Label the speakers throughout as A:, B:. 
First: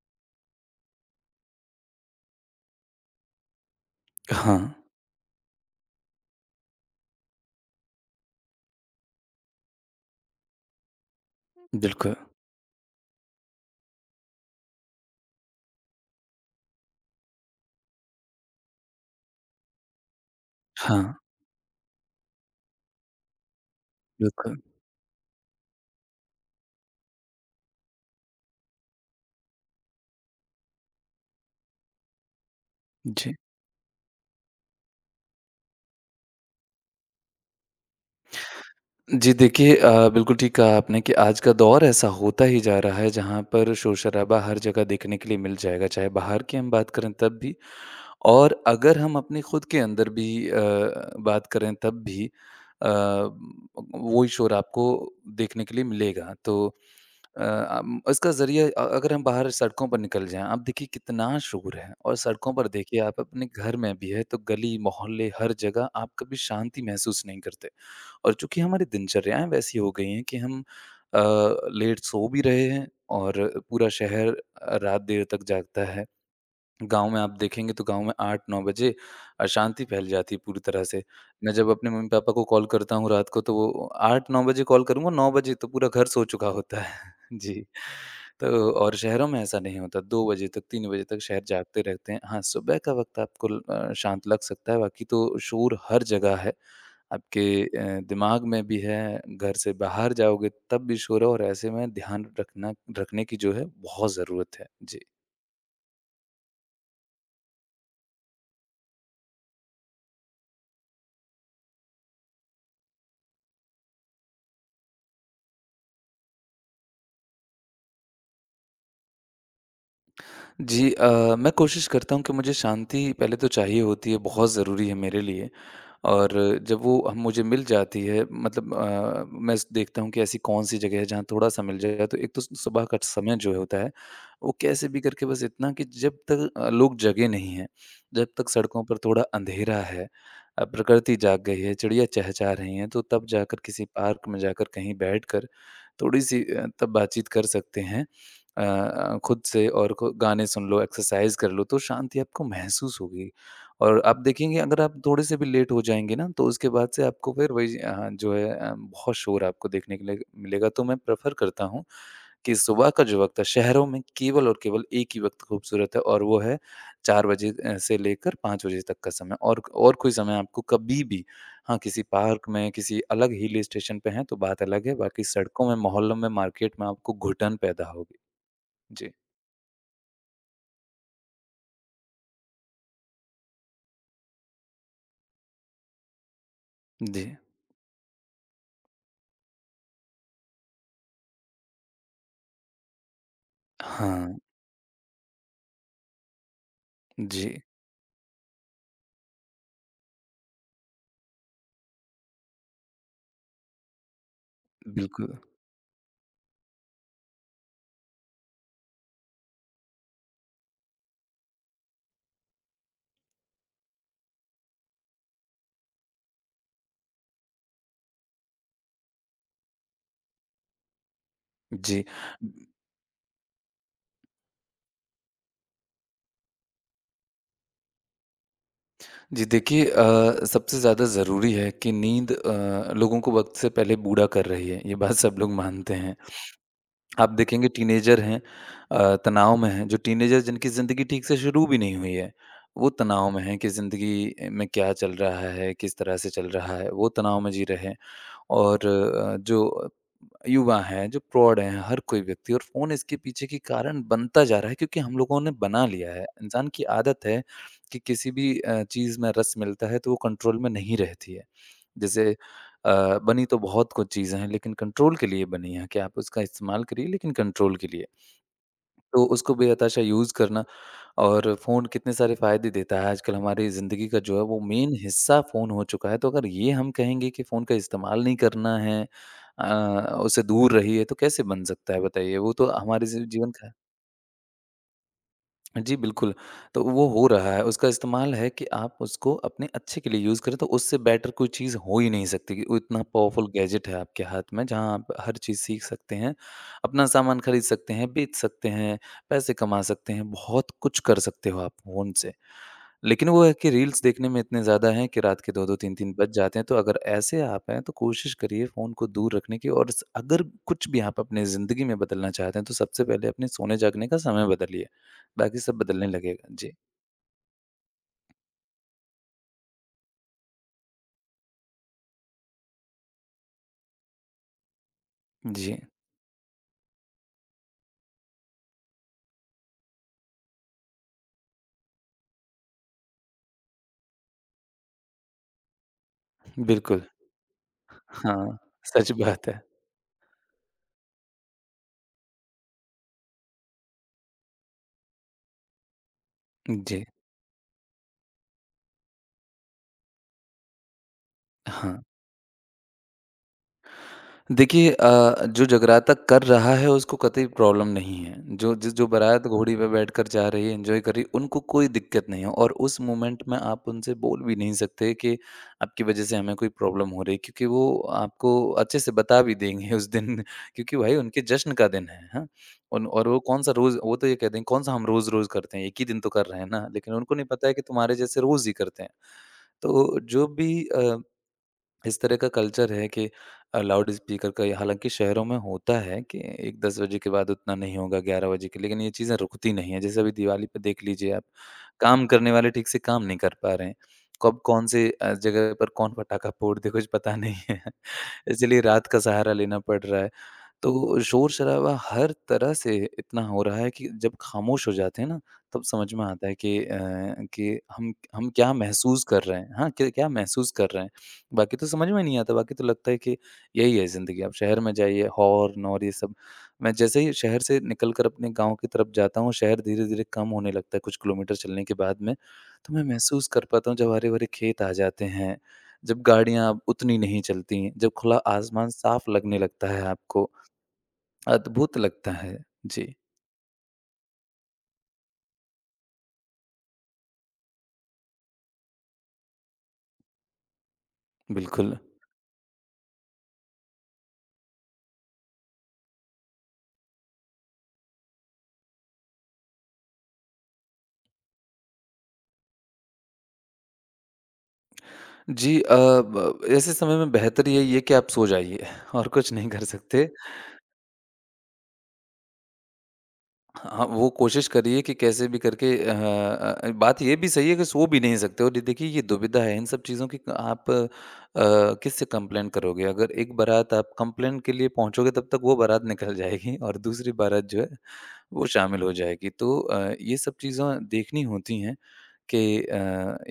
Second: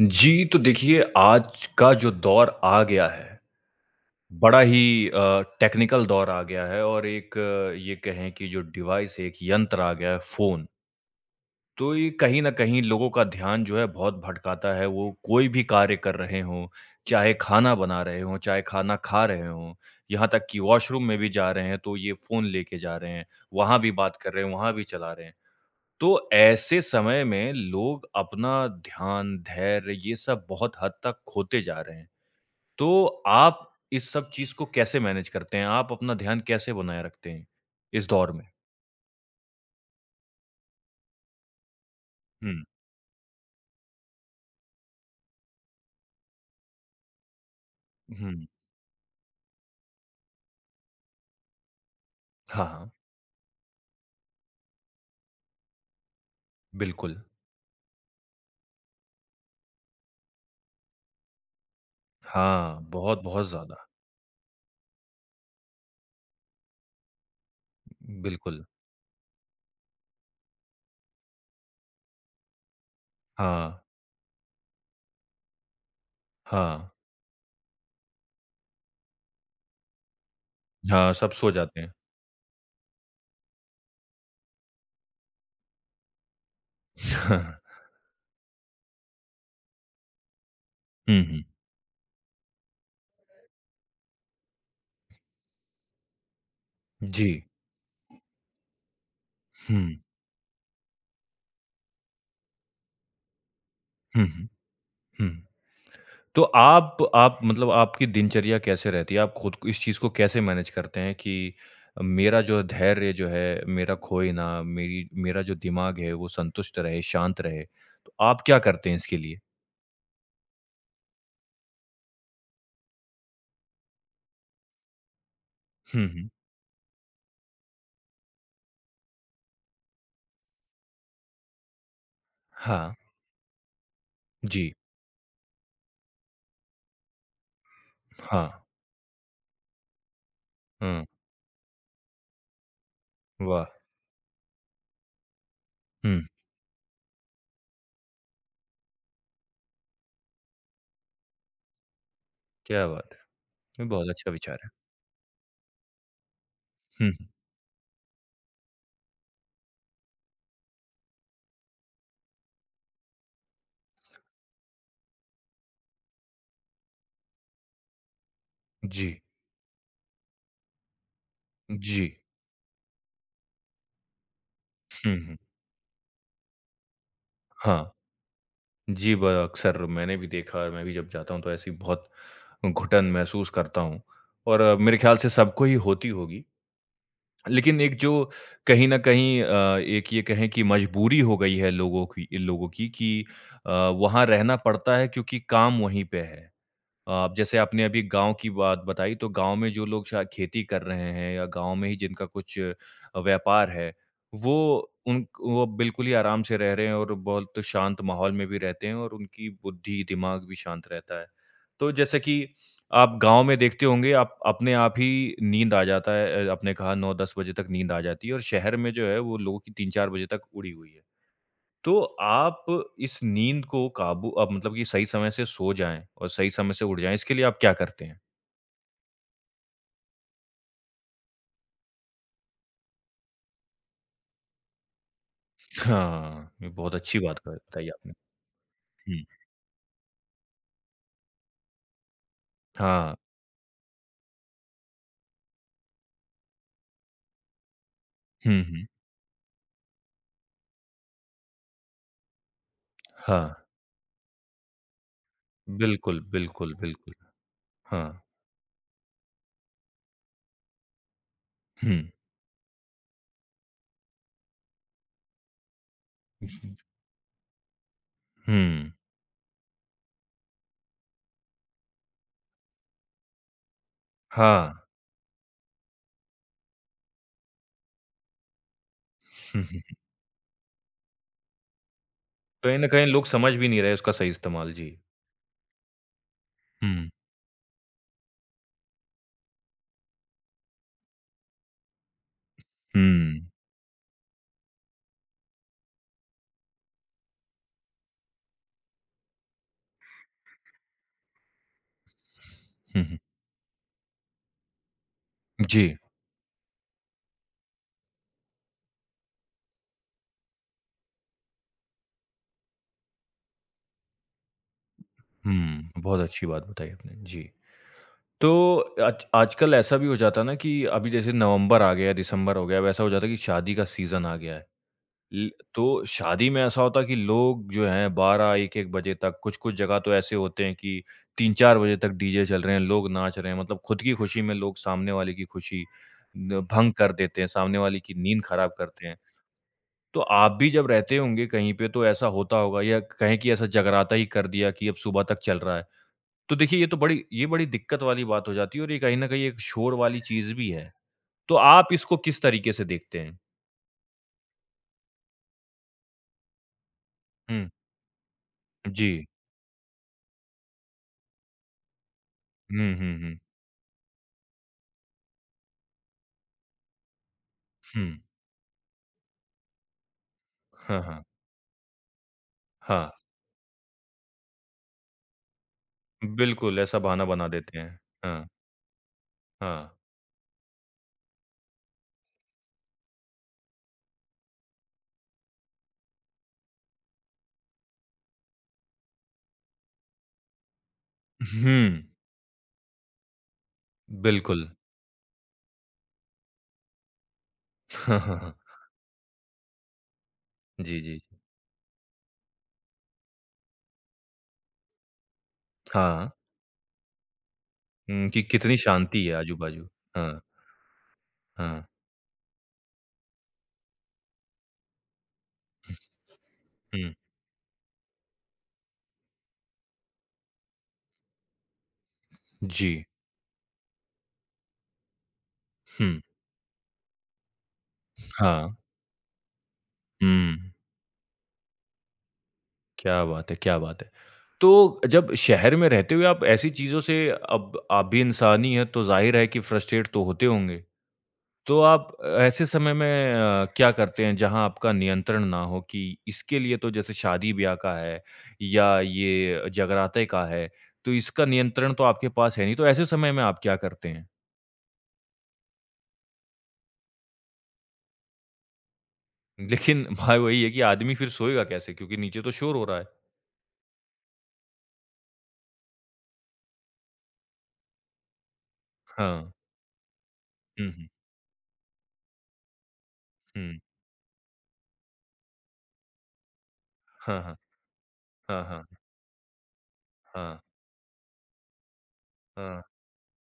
A: जी, तो देखिए आज का जो दौर आ गया है,
B: हाँ,
A: बड़ा ही टेक्निकल दौर आ गया है और एक ये कहें कि जो डिवाइस एक यंत्र आ गया है फ़ोन। तो ये
B: बिल्कुल।
A: कहीं न कहीं लोगों का ध्यान जो है बहुत भटकाता है। वो कोई भी कार्य कर रहे हों, चाहे खाना बना रहे हों, चाहे खाना खा रहे हों, यहाँ तक कि
B: हाँ,
A: वॉशरूम में भी जा रहे हैं तो ये फ़ोन लेके जा रहे हैं, वहाँ भी बात कर रहे हैं,
B: बिल्कुल।
A: वहाँ भी चला रहे हैं। तो ऐसे समय में लोग अपना ध्यान, धैर्य ये सब बहुत हद तक खोते जा रहे हैं। तो
B: जी।
A: आप इस सब चीज़ को कैसे मैनेज करते हैं? आप अपना ध्यान कैसे बनाए रखते हैं इस दौर में?
B: जी, देखिए बिल्कुल ठीक कहा आपने कि आज का दौर ऐसा होता
A: हुँ,
B: ही जा रहा है जहाँ पर शोर-शराबा हर जगह देखने के लिए मिल जाएगा, चाहे बाहर की हम बात करें तब भी
A: हुँ।
B: और अगर हम अपने खुद के अंदर भी बात करें तब भी
A: हाँ,
B: अ,
A: हाँ।
B: वही शोर आपको देखने के लिए मिलेगा। तो
A: बिल्कुल।
B: इसका ज़रिया अगर हम बाहर सड़कों पर निकल जाएँ, आप देखिए कितना शोर है और सड़कों पर
A: हाँ,
B: देखिए आप
A: बहुत-बहुत
B: अपने घर
A: ज़्यादा।
B: में भी है तो गली, मोहल्ले, हर जगह आप कभी शांति महसूस नहीं करते। और चूँकि
A: बिल्कुल।
B: हमारी दिनचर्याएँ वैसी हो गई हैं कि हम अ, लेट सो भी रहे हैं और
A: हाँ,
B: पूरा शहर रात देर तक जागता है।
A: हाँ।
B: गाँव में आप देखेंगे तो गाँव में 8-9 बजे अशांति फैल जाती है पूरी तरह से।
A: हाँ, सब सो
B: मैं जब
A: जाते
B: अपने
A: हैं।
B: मम्मी-पापा को कॉल करता हूँ रात को तो वो 8-9 बजे कॉल करूँगा, 9 बजे तो पूरा घर सो चुका होता है।
A: हाँ,
B: जी। तो और शहरों में ऐसा नहीं होता, 2 बजे तक 3 बजे तक
A: हुँ, हुँ।
B: शहर जागते रहते हैं। हाँ, सुबह का वक़्त आपको शांत लग सकता है, बाकी तो शोर हर जगह है।
A: जी।
B: आपके दिमाग में भी है, घर से
A: हुँ,
B: बाहर जाओगे तब भी शोर है और ऐसे में ध्यान रखना रखने की जो है बहुत
A: हुँ, हुँ,
B: ज़रूरत है। जी।
A: हुँ। तो आप मतलब आपकी दिनचर्या कैसे रहती है? आप खुद को इस चीज़ को कैसे मैनेज करते हैं कि मेरा जो धैर्य जो है, मेरा खोए ना, मेरी मेरा जो दिमाग है वो संतुष्ट रहे, शांत रहे? तो आप क्या करते हैं इसके लिए?
B: जी मैं कोशिश करता हूँ कि मुझे शांति पहले तो चाहिए होती है, बहुत ज़रूरी है मेरे लिए।
A: हुँ, हुँ।
B: और जब वो हम मुझे मिल जाती है मतलब मैं स देखता हूँ कि ऐसी कौन-सी जगह है जहाँ थोड़ा-सा मिल जाए। तो एक तो सु सुबह
A: हाँ,
B: का समय जो होता है, वो
A: जी,
B: कैसे भी करके बस इतना कि जब तक लोग जगे नहीं हैं, जब
A: हाँ,
B: तक सड़कों पर थोड़ा अंधेरा है,
A: हुँ,
B: प्रकृति जाग गई है, चिड़िया चहचहा रही हैं, तो तब जाकर
A: वाह!
B: किसी पार्क में जाकर कहीं बैठकर
A: हुँ,
B: थोड़ी-सी तब बातचीत कर सकते हैं। खुद से और खु गाने सुन लो, एक्सरसाइज़ कर लो, तो शांति आपको
A: क्या
B: महसूस
A: बात है!
B: होगी।
A: ये
B: और
A: बहुत
B: आप
A: अच्छा विचार
B: देखेंगे
A: है।
B: अगर आप थोड़े से भी लेट हो जाएँगे ना, तो उसके बाद से
A: हुँ, हुँ,
B: आपको फिर वही बहुत शोर आपको देखने के लिए मिलेगा। तो मैं प्रेफ़र करता हूँ कि सुबह का जो वक़्त है, शहरों में केवल और केवल एक ही वक़्त खूबसूरत है और वो है 4 बजे से लेकर 5 बजे तक
A: जी,
B: का समय, और कोई समय आपको कभी भी। हाँ, किसी
A: जी,
B: पार्क में, किसी अलग हिल स्टेशन पे हैं, तो बात अलग है,
A: हुँ,
B: बाकी
A: हुँ,
B: सड़कों में, मोहल्लों में, मार्केट में आपको घुटन पैदा
A: हाँ।
B: होगी। जी,
A: जी, ब अक्सर मैंने भी देखा है, मैं भी जब जाता हूँ तो ऐसी बहुत घुटन महसूस करता हूँ और मेरे ख्याल से सबको ही होती होगी।
B: जी।
A: लेकिन एक जो कहीं न कहीं एक ये कहें कि मजबूरी हो गई है लोगों की इन लोगों की कि अ, वहाँ
B: हाँ,
A: रहना पड़ता है क्योंकि काम वहीं पे है। आप
B: जी,
A: जैसे आपने अभी गाँव की बात बताई, तो गाँव में जो लोग शायद खेती कर रहे हैं या गाँव में ही जिनका कुछ व्यापार है, वो उन
B: बिल्कुल।
A: वो बिल्कुल ही आराम से रह रहे हैं और बहुत शांत माहौल में भी रहते हैं और उनकी बुद्धि, दिमाग भी शांत रहता है। तो जैसे कि आप गाँव में देखते होंगे आप अपने आप ही नींद आ जाता है आपने कहा 9-10 बजे तक नींद आ जाती है और शहर में जो है वो लोगों की 3-4 बजे तक उड़ी हुई है। तो
B: जी।
A: आप इस नींद को काबू मतलब कि सही समय से सो जाएँ और सही समय से उठ जाएँ, इसके लिए आप क्या करते हैं?
B: जी, देखिए सबसे ज़्यादा ज़रूरी है कि नींद लोगों को वक़्त से पहले बूढ़ा कर रही है, ये बात सब लोग मानते हैं।
A: हाँ, ये बहुत अच्छी
B: आप
A: बात क
B: देखेंगे
A: बताई आपने।
B: टीनेजर हैं,
A: हुँ,
B: तनाव में हैं, जो टीनेजर जिनकी ज़िंदगी ठीक से शुरू भी नहीं हुई है, वो
A: हाँ।
B: तनाव में हैं कि ज़िंदगी में क्या चल रहा है, किस तरह से चल रहा है, वो तनाव में जी रहे हैं।
A: हुँ, हुँ।
B: और जो युवा हैं, जो प्रौढ़ हैं, हर कोई व्यक्ति और फ़ोन इसके पीछे
A: हाँ,
B: की कारण बनता जा रहा है क्योंकि हम लोगों ने बना लिया
A: बिल्कुल,
B: है। इंसान
A: बिल्कुल,
B: की
A: बिल्कुल।
B: आदत है कि
A: हाँ,
B: किसी भी चीज़ में रस मिलता है तो वो कंट्रोल में नहीं रहती है।
A: हुँ,
B: जैसे बनी तो बहुत कुछ चीज़ें हैं लेकिन कंट्रोल के लिए बनी है कि आप उसका इस्तेमाल करिए लेकिन कंट्रोल के लिए।
A: हुँ,
B: तो उसको बेहताशा यूज़ करना और फ़ोन कितने सारे फ़ायदे देता है। आजकल हमारी ज़िंदगी का जो है वो
A: हाँ।
B: मेन हिस्सा फ़ोन हो चुका है। तो अगर ये हम कहेंगे कि फ़ोन का इस्तेमाल नहीं करना है,
A: हुँ,
B: अ,
A: हुँ,
B: उससे दूर रहिए तो कैसे बन सकता है बताइए? वो तो
A: कहीं न
B: हमारे
A: कहीं
B: ज़ी
A: लोग
B: जीवन
A: समझ
B: का
A: भी
B: है।
A: नहीं रहे उसका सही इस्तेमाल। जी।
B: जी बिल्कुल, तो वो
A: हुँ,
B: हो रहा है। उसका इस्तेमाल है कि आप उसको अपने अच्छे के लिए यूज़ करें तो उससे बेटर कोई चीज़ हो ही नहीं सकती कि वो इतना
A: हुँ,
B: पावरफुल गैजेट है आपके हाथ में जहाँ आप हर चीज़ सीख सकते हैं, अपना सामान खरीद सकते हैं, बेच सकते हैं, पैसे कमा सकते हैं, बहुत कुछ कर सकते हो आप फ़ोन से।
A: हुँ, हुँ।
B: लेकिन वो है कि रील्स देखने में इतने ज़्यादा हैं कि रात के 2-2
A: जी,
B: 3-3 बज जाते हैं, तो अगर ऐसे आप हैं तो कोशिश करिए फ़ोन को दूर रखने की। और स अगर कुछ भी आप अपनी ज़िंदगी में बदलना चाहते हैं, तो सबसे पहले अपने सोने-जागने का समय बदलिए, बाकी सब
A: हुँ,
B: बदलने
A: बहुत अच्छी
B: लगेगा।
A: बात
B: जी,
A: बताई आपने। जी। तो आज आजकल ऐसा भी हो जाता है ना कि अभी जैसे नवंबर आ गया, दिसंबर हो गया, वैसा हो जाता है कि शादी का सीज़न आ गया है। ल
B: जी,
A: तो शादी में ऐसा होता है कि लोग जो हैं 12 1-1 बजे तक कुछ-कुछ जगह तो ऐसे होते हैं कि 3-4 बजे तक डीजे चल रहे हैं, लोग नाच रहे हैं। मतलब खुद की खुशी में लोग सामने वाले की खुशी न भंग
B: बिल्कुल।
A: कर देते हैं, सामने वाले की नींद
B: हाँ,
A: खराब करते
B: सच
A: हैं।
B: बात है।
A: तो आप भी जब रहते होंगे कहीं पे तो ऐसा होता होगा या कहें कि ऐसा जगराता ही कर दिया कि अब सुबह तक चल रहा है। तो देखिए ये तो
B: जी,
A: बड़ी ये बड़ी दिक्कत वाली बात हो जाती है और ये कहीं न कहीं एक शोर वाली चीज़ भी है। तो आप
B: हाँ।
A: इसको किस तरीके से देखते हैं?
B: देखिए जो जगराता कर रहा है उसको कतई
A: हुँ,
B: प्रॉब्लम नहीं है। जो
A: जी।
B: बारात घोड़ी पे बैठकर जा रही है, एन्जॉय कर रही है, उनको कोई दिक्कत नहीं है और
A: हुँ,
B: उस
A: हुँ, हुँ।
B: मोमेंट में आप उनसे बोल भी नहीं सकते कि आपकी वज़ह से हमें कोई प्रॉब्लम हो रही है क्योंकि वो
A: हुँ।
B: आपको अच्छे से बता भी देंगे उस दिन। क्योंकि
A: हाँ,
B: भाई
A: हाँ।
B: उनके जश्न का दिन है, हाँ? उन
A: हाँ,
B: और वो कौन-सा रोज़, वो तो ये कहते हैं कौन-सा हम रोज़-रोज़ करते हैं, एक ही दिन तो कर रहे हैं
A: बिल्कुल
B: ना।
A: ऐसा
B: लेकिन
A: बहाना
B: उनको नहीं
A: बना
B: पता है
A: देते
B: कि
A: हैं।
B: तुम्हारे जैसे
A: हाँ,
B: रोज़ ही करते हैं।
A: हाँ।
B: तो जो भी इस तरह का कल्चर है कि लाउड स्पीकर का हालाँकि शहरों में होता है कि एक 10 बजे के बाद उतना नहीं होगा 11 बजे के, लेकिन ये चीज़ें रुकती नहीं हैं। जैसे अभी दिवाली पे देख लीजिए आप,
A: हुँ,
B: काम करने वाले ठीक से काम नहीं कर पा रहे हैं। कब
A: बिल्कुल।
B: कौन से जगह पर कौन पटाखा फोड़ दे कुछ पता नहीं है।
A: हाँ, हाँ, हाँ।
B: इसलिए रात का सहारा लेना पड़ रहा है।
A: जी, जी।
B: तो
A: जी,
B: शोर-शराबा हर तरह से इतना हो रहा है कि जब खामोश हो जाते हैं ना, तब समझ में
A: हाँ,
B: आता है कि कि हम
A: हुँ, कि
B: हम क्या
A: कितनी शांति
B: महसूस
A: है
B: कर रहे हैं।
A: आजू-बाजू।
B: हाँ, क क्या
A: हाँ,
B: महसूस कर रहे हैं। बाकी
A: हाँ।
B: तो समझ में नहीं आता, बाकी तो लगता है कि यही है ज़िंदगी। आप शहर में जाइए, हॉर्न और ये सब। मैं
A: हुँ,
B: जैसे ही शहर से निकलकर अपने गाँव की तरफ जाता हूँ, शहर धीरे-धीरे कम होने लगता है कुछ किलोमीटर चलने के बाद में,
A: जी।
B: तो मैं महसूस कर पाता हूँ जब हरे-भरे खेत आ जाते हैं,
A: हुँ,
B: जब गाड़ियाँ अब उतनी नहीं चलती हैं, जब खुला
A: हाँ।
B: आसमान साफ लगने लगता है आपको।
A: हुँ।
B: अद्भुत लगता है। जी,
A: क्या बात है, क्या बात है। तो जब शहर में रहते हुए आप ऐसी चीज़ों से अब आप भी इंसान ही हैं, तो ज़ाहिर है कि फ्रस्ट्रेट तो होते होंगे। तो
B: बिल्कुल।
A: आप ऐसे समय में क्या करते हैं जहाँ आपका नियंत्रण ना हो कि इसके लिए तो जैसे शादी-ब्याह का है या ये जगराते का है, तो इसका नियंत्रण तो आपके पास है नहीं, तो ऐसे समय में आप क्या करते हैं?
B: जी अ, ब ऐसे समय में बेहतर यही है कि आप सो जाइए और कुछ नहीं कर
A: लेकिन
B: सकते।
A: भाई वही है कि आदमी फिर सोएगा कैसे क्योंकि नीचे तो शोर हो रहा है।
B: हाँ, वो कोशिश करिए कि कैसे भी करके बात ये भी सही है कि सो भी नहीं सकते। और ये देखिए ये
A: हाँ।
B: दुविधा है, इन सब चीज़ों की।
A: हुँ,
B: आप
A: हुँ,
B: किससे कंप्लेन करोगे? अगर एक
A: हुँ।
B: बारात आप कंप्लेन के लिए पहुँचोगे तब तक वो बारात निकल जाएगी और दूसरी
A: हाँ, हाँ।
B: बारात जो है
A: हाँ,
B: वो
A: हाँ।
B: शामिल हो जाएगी। तो ये सब
A: हाँ,
B: चीज़ें देखनी होती हैं। कि
A: हाँ।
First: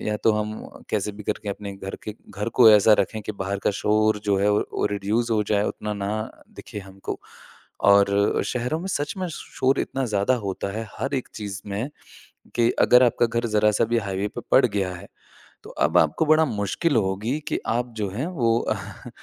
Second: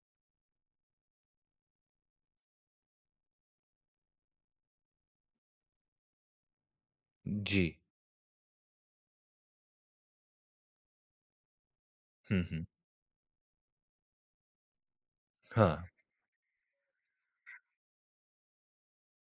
B: या तो हम कैसे भी करके अपने घर को ऐसा रखें कि बाहर का शोर जो है वो रिड्यूस हो जाए, उतना ना दिखे हमको।
A: जी।
B: और शहरों में सच में शोर इतना ज़्यादा होता है, हर एक चीज़ में
A: हुँ, हुँ।
B: कि अगर आपका घर ज़रा-सा भी हाईवे पे पड़ गया है तो
A: हाँ,
B: अब आपको बड़ा मुश्किल होगी कि आप जो हैं वो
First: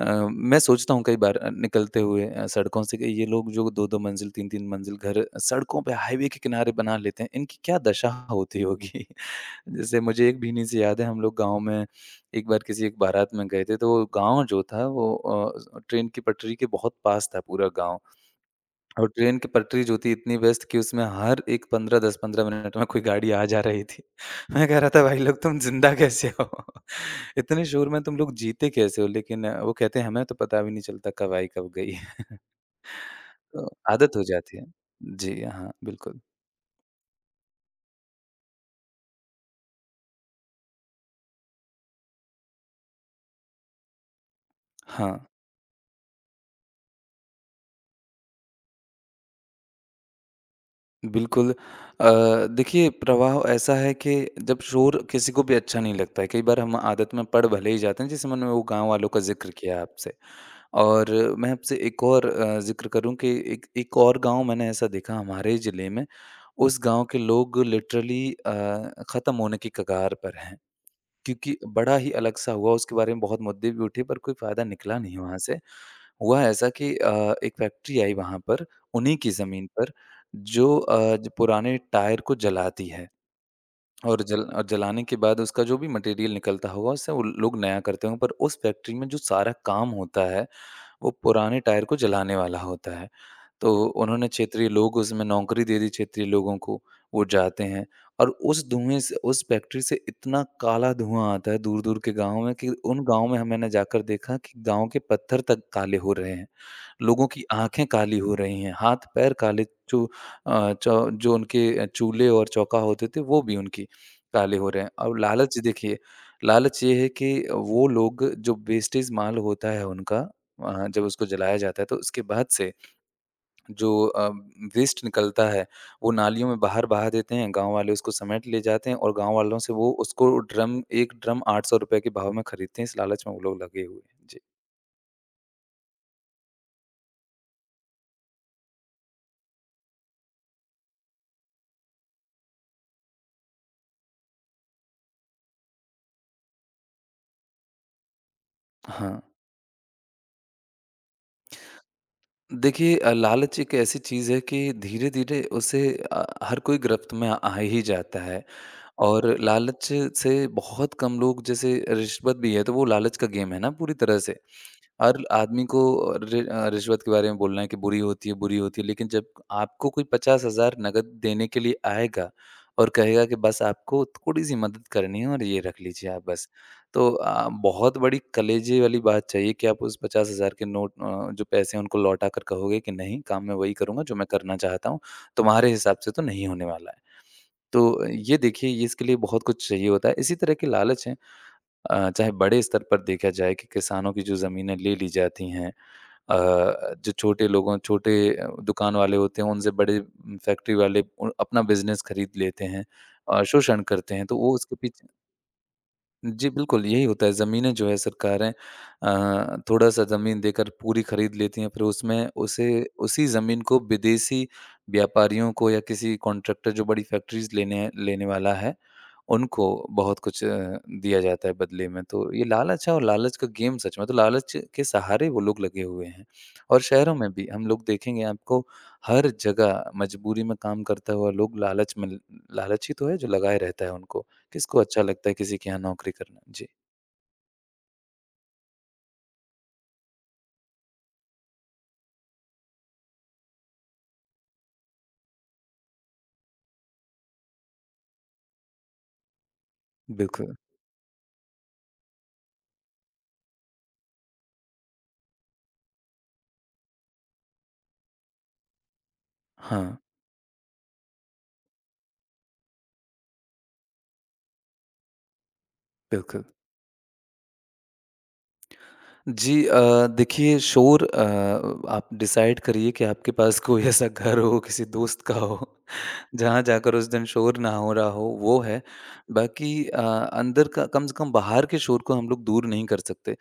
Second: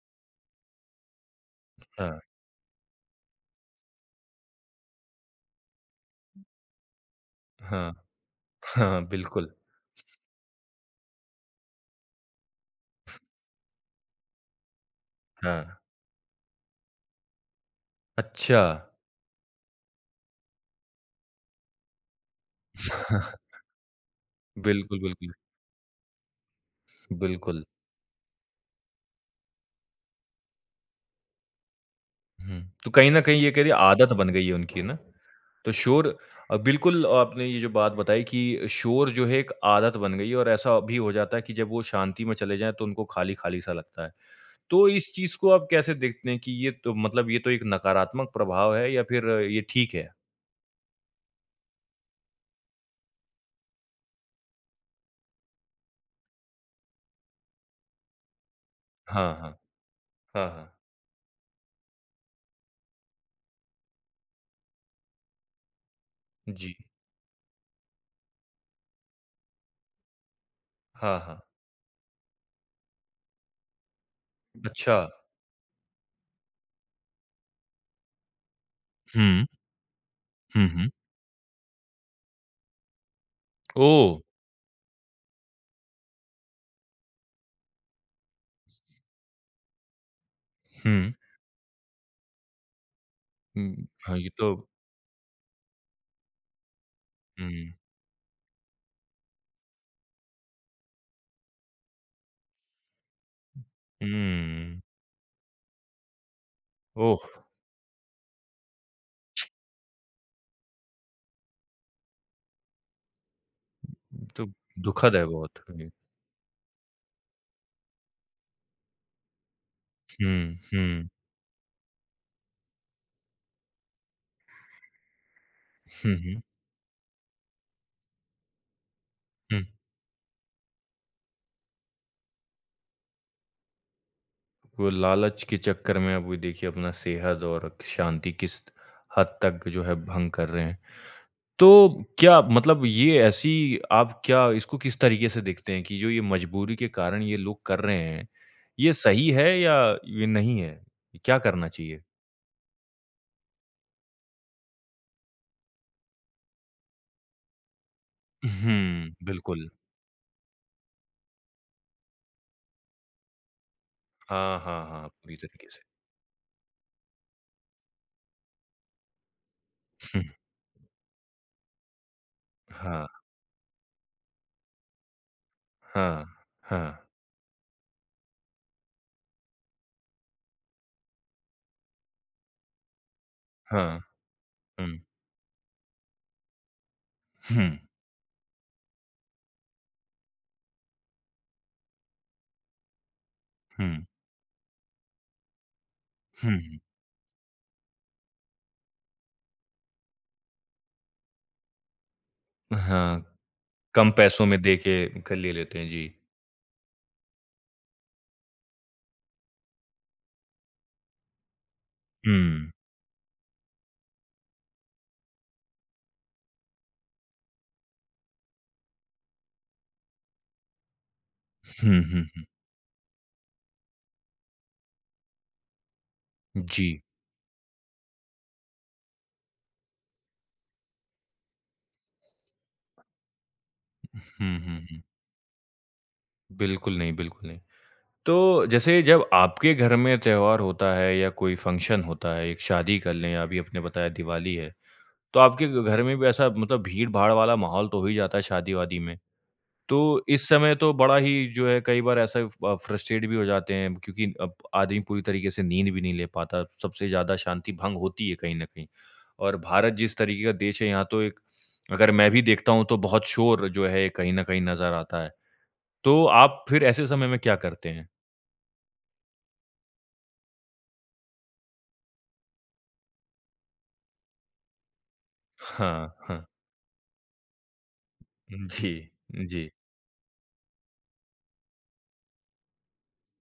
B: अ, मैं सोचता हूँ कई बार निकलते
A: हाँ,
B: हुए सड़कों से कि ये लोग जो 2-2 मंज़िल, 3-3 मंज़िल घर सड़कों पे हाईवे के किनारे बना लेते हैं, इनकी क्या
A: हाँ,
B: दशा होती
A: हाँ,
B: होगी?
A: बिल्कुल,
B: जैसे मुझे एक भीनी सी याद है, हम लोग गाँव में एक बार किसी एक बारात में गए थे, तो गाँव जो था वो
A: हाँ।
B: ट्रेन की पटरी के बहुत पास था पूरा गाँव।
A: अच्छा।
B: और ट्रेन की पटरी जो थी इतनी व्यस्त कि उसमें हर एक 15 10-15 मिनट में कोई गाड़ी आ जा रही थी। मैं कह रहा
A: बिल्कुल,
B: था भाई
A: बिल्कुल,
B: लोग तुम ज़िंदा कैसे हो?
A: बिल्कुल।
B: इतने शोर में तुम लोग जीते कैसे हो? लेकिन वो कहते हैं हमें तो पता भी नहीं चलता कब आई कब गई।
A: हुँ, तो कहीं न कहीं ये कह
B: तो
A: रही आदत
B: आदत हो
A: बन गई है
B: जाती है।
A: उनकी ना?
B: जी हाँ,
A: तो शोर
B: बिल्कुल।
A: बिल्कुल आपने ये जो बात बताई कि शोर जो है एक आदत बन गई है और ऐसा भी हो जाता है कि जब वो शांति में चले जाएँ तो उनको खाली-खाली सा लगता है। तो इस
B: हाँ,
A: चीज़ को आप कैसे देखते हैं कि ये तो मतलब ये तो एक नकारात्मक प्रभाव है या फिर ये ठीक है?
B: बिल्कुल देखिए प्रवाह ऐसा है कि जब शोर किसी को भी अच्छा नहीं लगता है। कई बार हम आदत में पड़ भले ही जाते हैं जैसे मैंने वो गाँव वालों का
A: हाँ, हाँ।
B: ज़िक्र किया आपसे।
A: हाँ, हाँ।
B: और मैं आपसे एक और ज़िक्र करूँ कि एक एक और गाँव मैंने ऐसा देखा हमारे ज़िले में।
A: जी।
B: उस गाँव के लोग लिटरली ख़त्म होने की कगार पर हैं।
A: हाँ, हाँ।
B: क्योंकि बड़ा ही अलग-सा हुआ, उसके बारे में बहुत मुद्दे भी उठे पर कोई फ़ायदा
A: अच्छा।
B: निकला नहीं वहाँ से। हुआ ऐसा कि एक फैक्ट्री आई वहाँ पर, उन्हीं की
A: हुँ,
B: ज़मीन पर,
A: हुँ,
B: जो
A: हुँ।
B: अ, ज पुराने टायर को जलाती है।
A: ओह!
B: और जल और जलाने के बाद उसका जो भी मटेरियल निकलता होगा उससे वो लोग नया करते होंगे, पर उस फैक्ट्री में जो सारा काम होता है वो
A: हुँ।
B: पुराने टायर को जलाने वाला होता है। तो
A: हुँ, हाँ, ये
B: उन्होंने
A: तो
B: क्षेत्रीय लोग उसमें नौकरी दे दी क्षेत्रीय लोगों को, वो जाते
A: हुँ,
B: हैं और उस धुएँ से, उस फैक्ट्री से इतना काला धुआँ आता है दूर-दूर के गाँव में कि उन गाँव में मैंने जाकर देखा कि
A: हुँ।
B: गाँव के पत्थर तक काले हो रहे हैं।
A: ओह!
B: लोगों की आँखें काली हो रही हैं, हाथ-पैर काले, जो अ, चौ जो उनके चूल्हे और चौका होते थे वो भी उनकी
A: तो
B: काले हो रहे हैं।
A: दुखद
B: और
A: है बहुत।
B: लालच
A: हुँ,
B: देखिए, लालच ये है कि वो लोग जो वेस्टेज माल होता है उनका,
A: हुँ,
B: जब
A: हुँ,
B: उसको जलाया जाता है तो उसके बाद से जो वेस्ट निकलता है वो
A: हुँ, हुँ,
B: नालियों में बाहर बहा देते हैं, गाँव वाले उसको समेट ले जाते हैं और गाँव वालों
A: हुँ।
B: से वो उसको ड्रम, 1 ड्रम ₹800 के भाव में खरीदते हैं। इस लालच में वो लोग लगे हुए हैं। जी।
A: वो लालच के चक्कर में अब वो देखिए अपना सेहत और शांति किस हद तक जो है भंग कर रहे हैं। तो क्या मतलब ये ऐसी आप क्या इसको किस तरीके से देखते हैं कि जो ये मजबूरी के कारण ये लोग कर रहे हैं, ये
B: हाँ।
A: सही है या ये नहीं है? क्या करना चाहिए?
B: देखिए लालच एक ऐसी चीज़ है कि धीरे-धीरे उसे हर कोई गिरफ्त में आ आ ही जाता है।
A: हुँ,
B: और
A: बिल्कुल।
B: लालच से बहुत कम लोग, जैसे रिश्वत भी है तो वो लालच का गेम है ना पूरी तरह से।
A: हाँ, हाँ, हाँ,
B: हर
A: पूरी
B: आदमी
A: तरीके से।
B: को रिश्वत के बारे में बोलना है कि बुरी होती है, बुरी होती है, लेकिन जब आपको कोई
A: हुँ,
B: 50,000 नकद देने के लिए आएगा और
A: हाँ।
B: कहेगा कि बस आपको थोड़ी-सी मदद करनी है और ये रख लीजिए आप
A: हाँ,
B: बस।
A: हाँ,
B: तो बहुत बड़ी कलेजे वाली बात चाहिए कि आप उस 50,000 के नोट, जो पैसे हैं उनको लौटा कर कहोगे कि नहीं, काम मैं वही
A: हाँ,
B: करूँगा जो मैं करना चाहता
A: हुँ,
B: हूँ, तुम्हारे हिसाब से तो नहीं होने वाला है।
A: हुँ,
B: तो ये देखिए, ये इसके लिए बहुत कुछ चाहिए होता है। इसी तरह के लालच हैं, चाहे बड़े स्तर पर देखा जाए कि
A: हुँ,
B: किसानों की जो ज़मीनें ले ली जाती हैं,
A: हुँ।
B: अ, जो छोटे दुकान वाले होते हैं उनसे बड़े फैक्ट्री वाले उ अपना बिज़नेस खरीद लेते हैं,
A: हाँ,
B: शोषण
A: कम
B: करते हैं तो
A: पैसों
B: वो
A: में दे
B: उसके
A: के
B: पीछे।
A: क ले लेते हैं, जी।
B: जी, बिल्कुल, यही होता है। ज़मीनें जो है सरकारें थोड़ा-सा ज़मीन देकर पूरी खरीद लेती हैं, फिर उसमें उसे,
A: हुँ,
B: उसी ज़मीन को विदेशी व्यापारियों को या किसी कॉन्ट्रैक्टर जो बड़ी फैक्ट्रीज़ लेने लेने वाला है, उनको बहुत कुछ दिया जाता है बदले
A: हुँ,
B: में।
A: हुँ,
B: तो ये लालच है और लालच का गेम सच में, तो लालच के सहारे वो लोग लगे हुए हैं। और
A: जी।
B: शहरों में भी हम लोग देखेंगे, आपको हर जगह मजबूरी में काम करता हुआ लोग, लालच में लालची तो है जो लगाए रहता है उनको।
A: हुँ,
B: किसको
A: हुँ, हुँ।
B: अच्छा लगता है किसी के यहाँ नौकरी करना? जी।
A: बिल्कुल नहीं, बिल्कुल नहीं। तो जैसे जब आपके घर में त्योहार होता है या कोई फ़ंक्शन होता है, एक शादी कर लें, अभी आपने बताया दिवाली है, तो आपके घ घर में भी ऐसा मतलब भीड़-भाड़ वाला माहौल तो हो ही जाता है शादी-वादी में। तो इस
B: बिल्कुल।
A: समय तो बड़ा ही जो है कई बार ऐसा फ्रस्ट्रेट भी हो जाते हैं क्योंकि अब आदमी पूरी तरीके से नींद भी नहीं ले पाता। सबसे ज़्यादा शांति भंग होती है कहीं न कहीं। और
B: हाँ,
A: भारत जिस तरीके का देश है यहाँ तो एक अगर मैं भी देखता हूँ तो बहुत शोर जो है कहीं न कहीं नज़र आता है। तो
B: बिल्कुल।
A: आप फिर ऐसे समय में क्या करते हैं?
B: जी देखिए शोर, आप डिसाइड करिए कि आपके पास कोई ऐसा घर हो, किसी दोस्त का हो,
A: हाँ, हाँ।
B: जहाँ जाकर उस दिन शोर ना हो रहा हो, वो है।
A: जी, जी।
B: बाकी अंदर का कम से कम, बाहर के शोर को हम लोग दूर नहीं कर सकते।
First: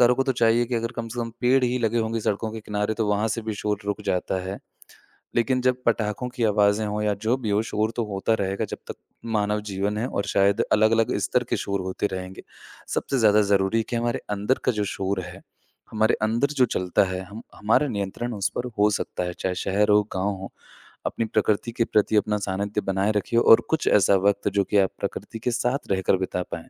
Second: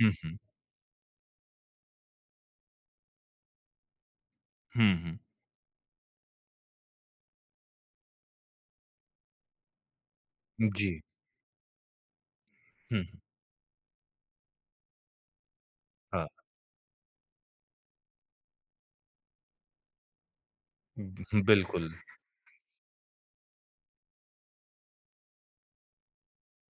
A: हुँ,
B: को तो
A: हुँ।
B: चाहिए कि अगर कम से कम पेड़ ही लगे होंगे सड़कों के किनारे, तो वहाँ से भी शोर रुक जाता है।
A: हुँ, हुँ।
B: लेकिन जब पटाखों की आवाज़ें हों या जो भी हो, शोर तो होता रहेगा जब तक मानव जीवन है, और शायद
A: जी।
B: अलग-अलग स्तर के शोर होते रहेंगे।
A: हुँ,
B: सबसे
A: हुँ।
B: ज़्यादा ज़रूरी है कि हमारे अंदर का जो शोर है, हमारे
A: हाँ।
B: अंदर जो चलता है, हम हमारा नियंत्रण उस पर हो सकता है, चाहे शहर हो, गाँव हो। अपनी प्रकृति के
A: बिल्कुल।
B: प्रति अपना सानिध्य बनाए रखिए और कुछ ऐसा वक़्त जो कि आप प्रकृति के साथ रहकर बिता पाएँ,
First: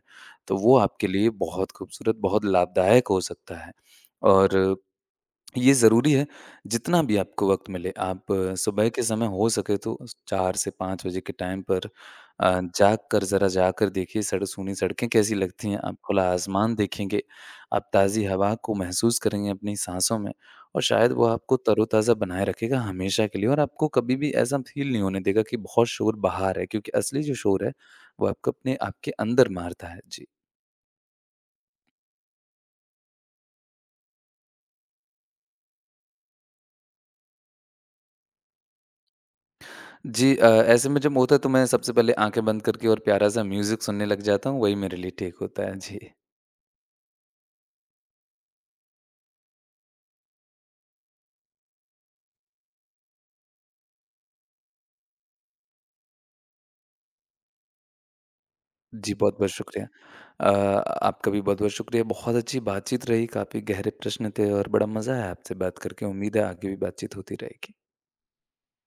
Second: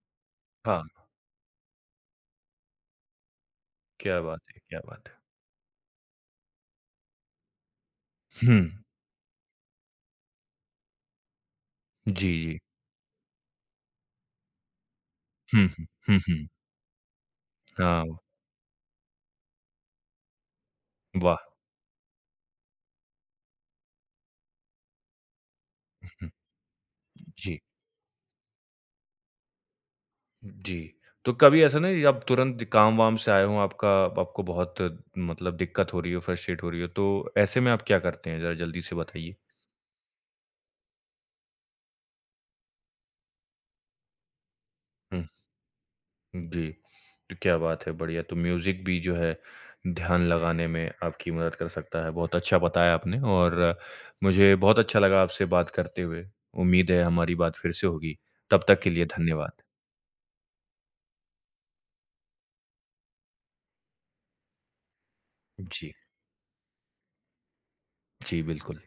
B: तो वो
A: हाँ,
B: आपके लिए बहुत खूबसूरत, बहुत लाभदायक हो सकता है।
A: क्या बात है,
B: और
A: क्या बात है।
B: ये ज़रूरी है। जितना भी आपको वक़्त मिले, आप
A: हुँ।
B: सुबह के समय हो सके तो 4 से 5 बजे के टाइम पर
A: जी, जी।
B: जाकर ज़रा जाकर देखिए सड़ सूनी सड़कें कैसी
A: हुँ,
B: लगती हैं।
A: हुँ।
B: आप
A: हुँ,
B: खुला
A: हुँ।
B: आसमान देखेंगे, आप
A: हाँ।
B: ताज़ी हवा को महसूस करेंगे अपनी साँसों में, और शायद वो
A: वाह!
B: आपको तरोताज़ा बनाए रखेगा हमेशा के लिए, और आपको कभी भी ऐसा फ़ील नहीं होने देगा कि बहुत शोर
A: हुँ।
B: बाहर है, क्योंकि असली जो
A: जी।
B: शोर है, वो आपको अपने, आपके अंदर मारता है। जी।
A: जी। तो कभी ऐसा नहीं आप तुरंत काम-वाम से आए हों, आपका आपको बहुत मतलब दिक्कत हो रही हो, फ्रस्ट्रेट हो रही हो, तो ऐसे में आप क्या करते हैं? ज़रा जल्दी से बताइए।
B: जी ऐसे में जब होता है तो मैं सबसे पहले आँखें बंद करके और प्यारा-सा म्यूज़िक सुनने लग जाता हूँ, वही मेरे लिए
A: हुँ,
B: ठीक होता है। जी।
A: जी। तो क्या बात है, बढ़िया। तो म्यूज़िक भी जो है ध्यान लगाने में आपकी मदद कर सकता है। बहुत अच्छा बताया आपने और मुझे बहुत अच्छा लगा आपसे बात करते हुए। उम्मीद है हमारी बात फिर से होगी। तब तक के लिए
B: जी, बहुत-बहुत
A: धन्यवाद।
B: शुक्रिया। अ, आपका भी बहुत-बहुत शुक्रिया। बहुत अच्छी बातचीत रही, काफ़ी गहरे प्रश्न थे और बड़ा मज़ा आया आपसे बात
A: जी।
B: करके। उम्मीद है आगे भी बातचीत होती रहेगी।
A: जी, बिल्कुल।